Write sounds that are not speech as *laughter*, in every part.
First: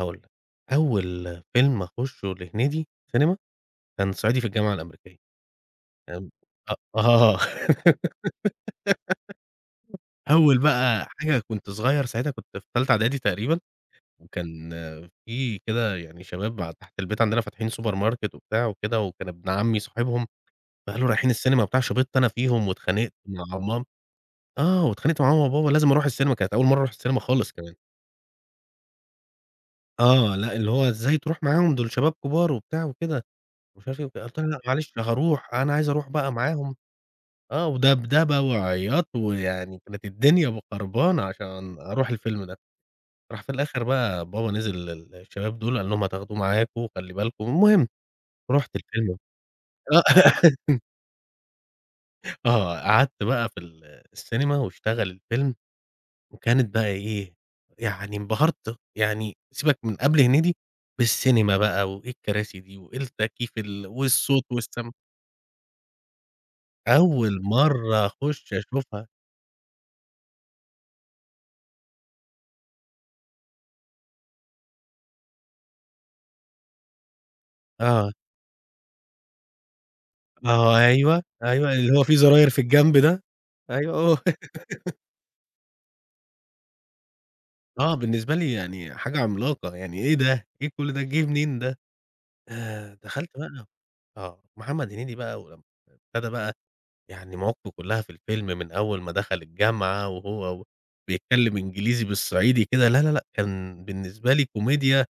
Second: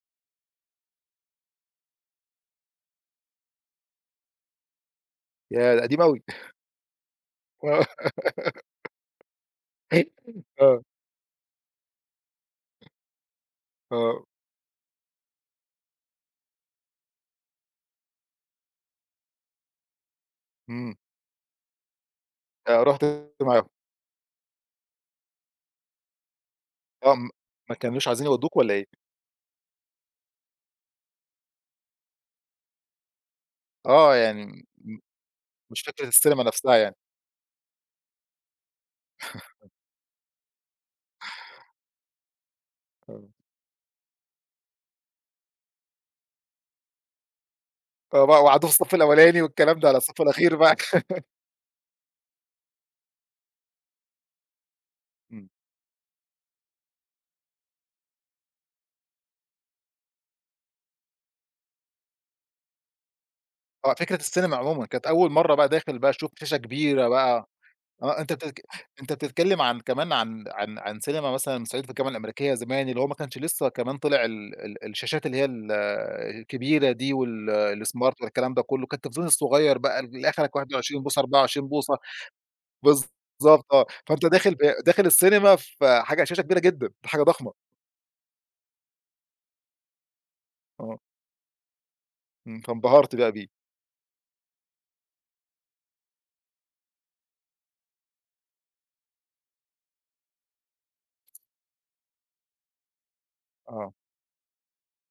هاقول لك. أول فيلم أخشّه لهنيدي سينما، كان صعيدي في الجامعة الأمريكية. ياه! ده قديم أوي. تمام؟ *chuckles* أ آه و *giggles* *giggles* أول آه. بقى حاجة كنت صغير ساعتها كنت في تالتة إعدادي تقريبًا، آه. وكان في كده يعني شباب ع تحت البيت عندنا فاتحين supermarket وبتاع وكده، وكان ابن عمي صاحبهم إمم. فقالوا: "رايحين السينما وبتاع." شِبطت أنا فيهم، آآ رُحت واتخانقت أنت مع معاهم. مام آه. واتخانقت مع ماما، وبابا، لازم أروح السينما كانت أول مرّة أروح آه. السينما م خالص كمان. ما كانوش عايزين يودّوك والّا إيه؟ آه. لأ، اللي هو إزاي تروح معاهم، دول شباب كبار وبتاع وكده. آه. يعني م م *unintelligible* معلش هاروح. أنا مش عايز فكرة اروح بقى السينما نفسها معاهم. يعني. آه، ودَبدَبة، وعِياط، *chuckles* ويعني كانت الدنيا م خربانة عشان أروح الفيلم ده. *unintelligible* راح في الآخر بقى، بابا نزل للشباب دول، قال لهم: "هتاخدوه معاكم، وخلّي بالكم." والمهم، آه. بقى وقعدوه في رُحت الصف الفيلم الأولاني والكلام ده. لأ آه الصّف الأخير *laughs* معاك *laughs* آه. قعدت بقى في ال السينما، واشتغل إمم. الفيلم، وكانت بقى إيه، يعني انبهرت يعني سيبك من قبل هنيدي، بالسينما بقى، وإيه الكراسي دي، وإيه التكييف ال آه. فكرة والصوت، السينما عمومًا. والسَم كانت أول مرّة بقى داخل بقى تشوف شاشة كبيرة أول بقى. مرّة آه. أنت أخش تتك أشوفها أنت بتتكلم عن كمان عن عن عن سينما مثلًا صعيدي في الجامعة الأمريكية زمان، اللي هو ما كانش لسّه كمان طلع ال ال الشاشات اللي هي ال الكبيرة دي وال الsmart آه. ولا الكلام ده كله. كان التلفزيون الصغير بقى اللي آخرك واحد آه. وعشرين بوصة، أيوه، 24 أيوه. بوصة اللي هو في زراير في الجنب ده. بالضبط آه. أيوه. هو فأنت داخل ب داخل السينما، فحاجة على الشاشة كبيرة جدًا، حاجة ضخمة. آه. بالنسبة لي يعني حاجة عملاقة، يعني إيه ده؟ إيه كل آه. ده، جه منين ده؟ إمم. د فانبهرت دخلت بقى بيه. بقى آه. محمد هنيدي بقى ولمّا ابتدى بقى، يعني مواقفه كلها في الفيلم من أول ما دخل الجامعة، وهو وبيتكلم إنجليزي بالصعيدي كده، لا، لا، لأ. كان آه. بالنسبة لي كوميديا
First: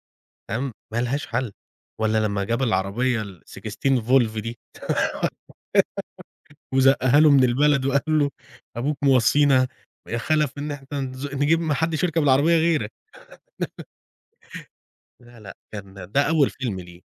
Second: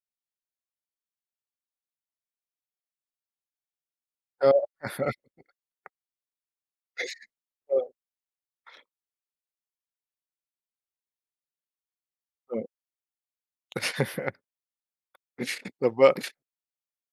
تمام؟ ما لهاش حل. والّا لمّا جاب العربية valve 16 دي. آه. *laughs* *laughs* وزقّها له من البلد آه. وقال له: "أبوك موصّينا يا خلف إن إحنا نز نِجيب ما حدّش يركب العربية آه. غيرك." *laughs* لا لأ، *laughs* طب ما كان ده أول فيلم ليه.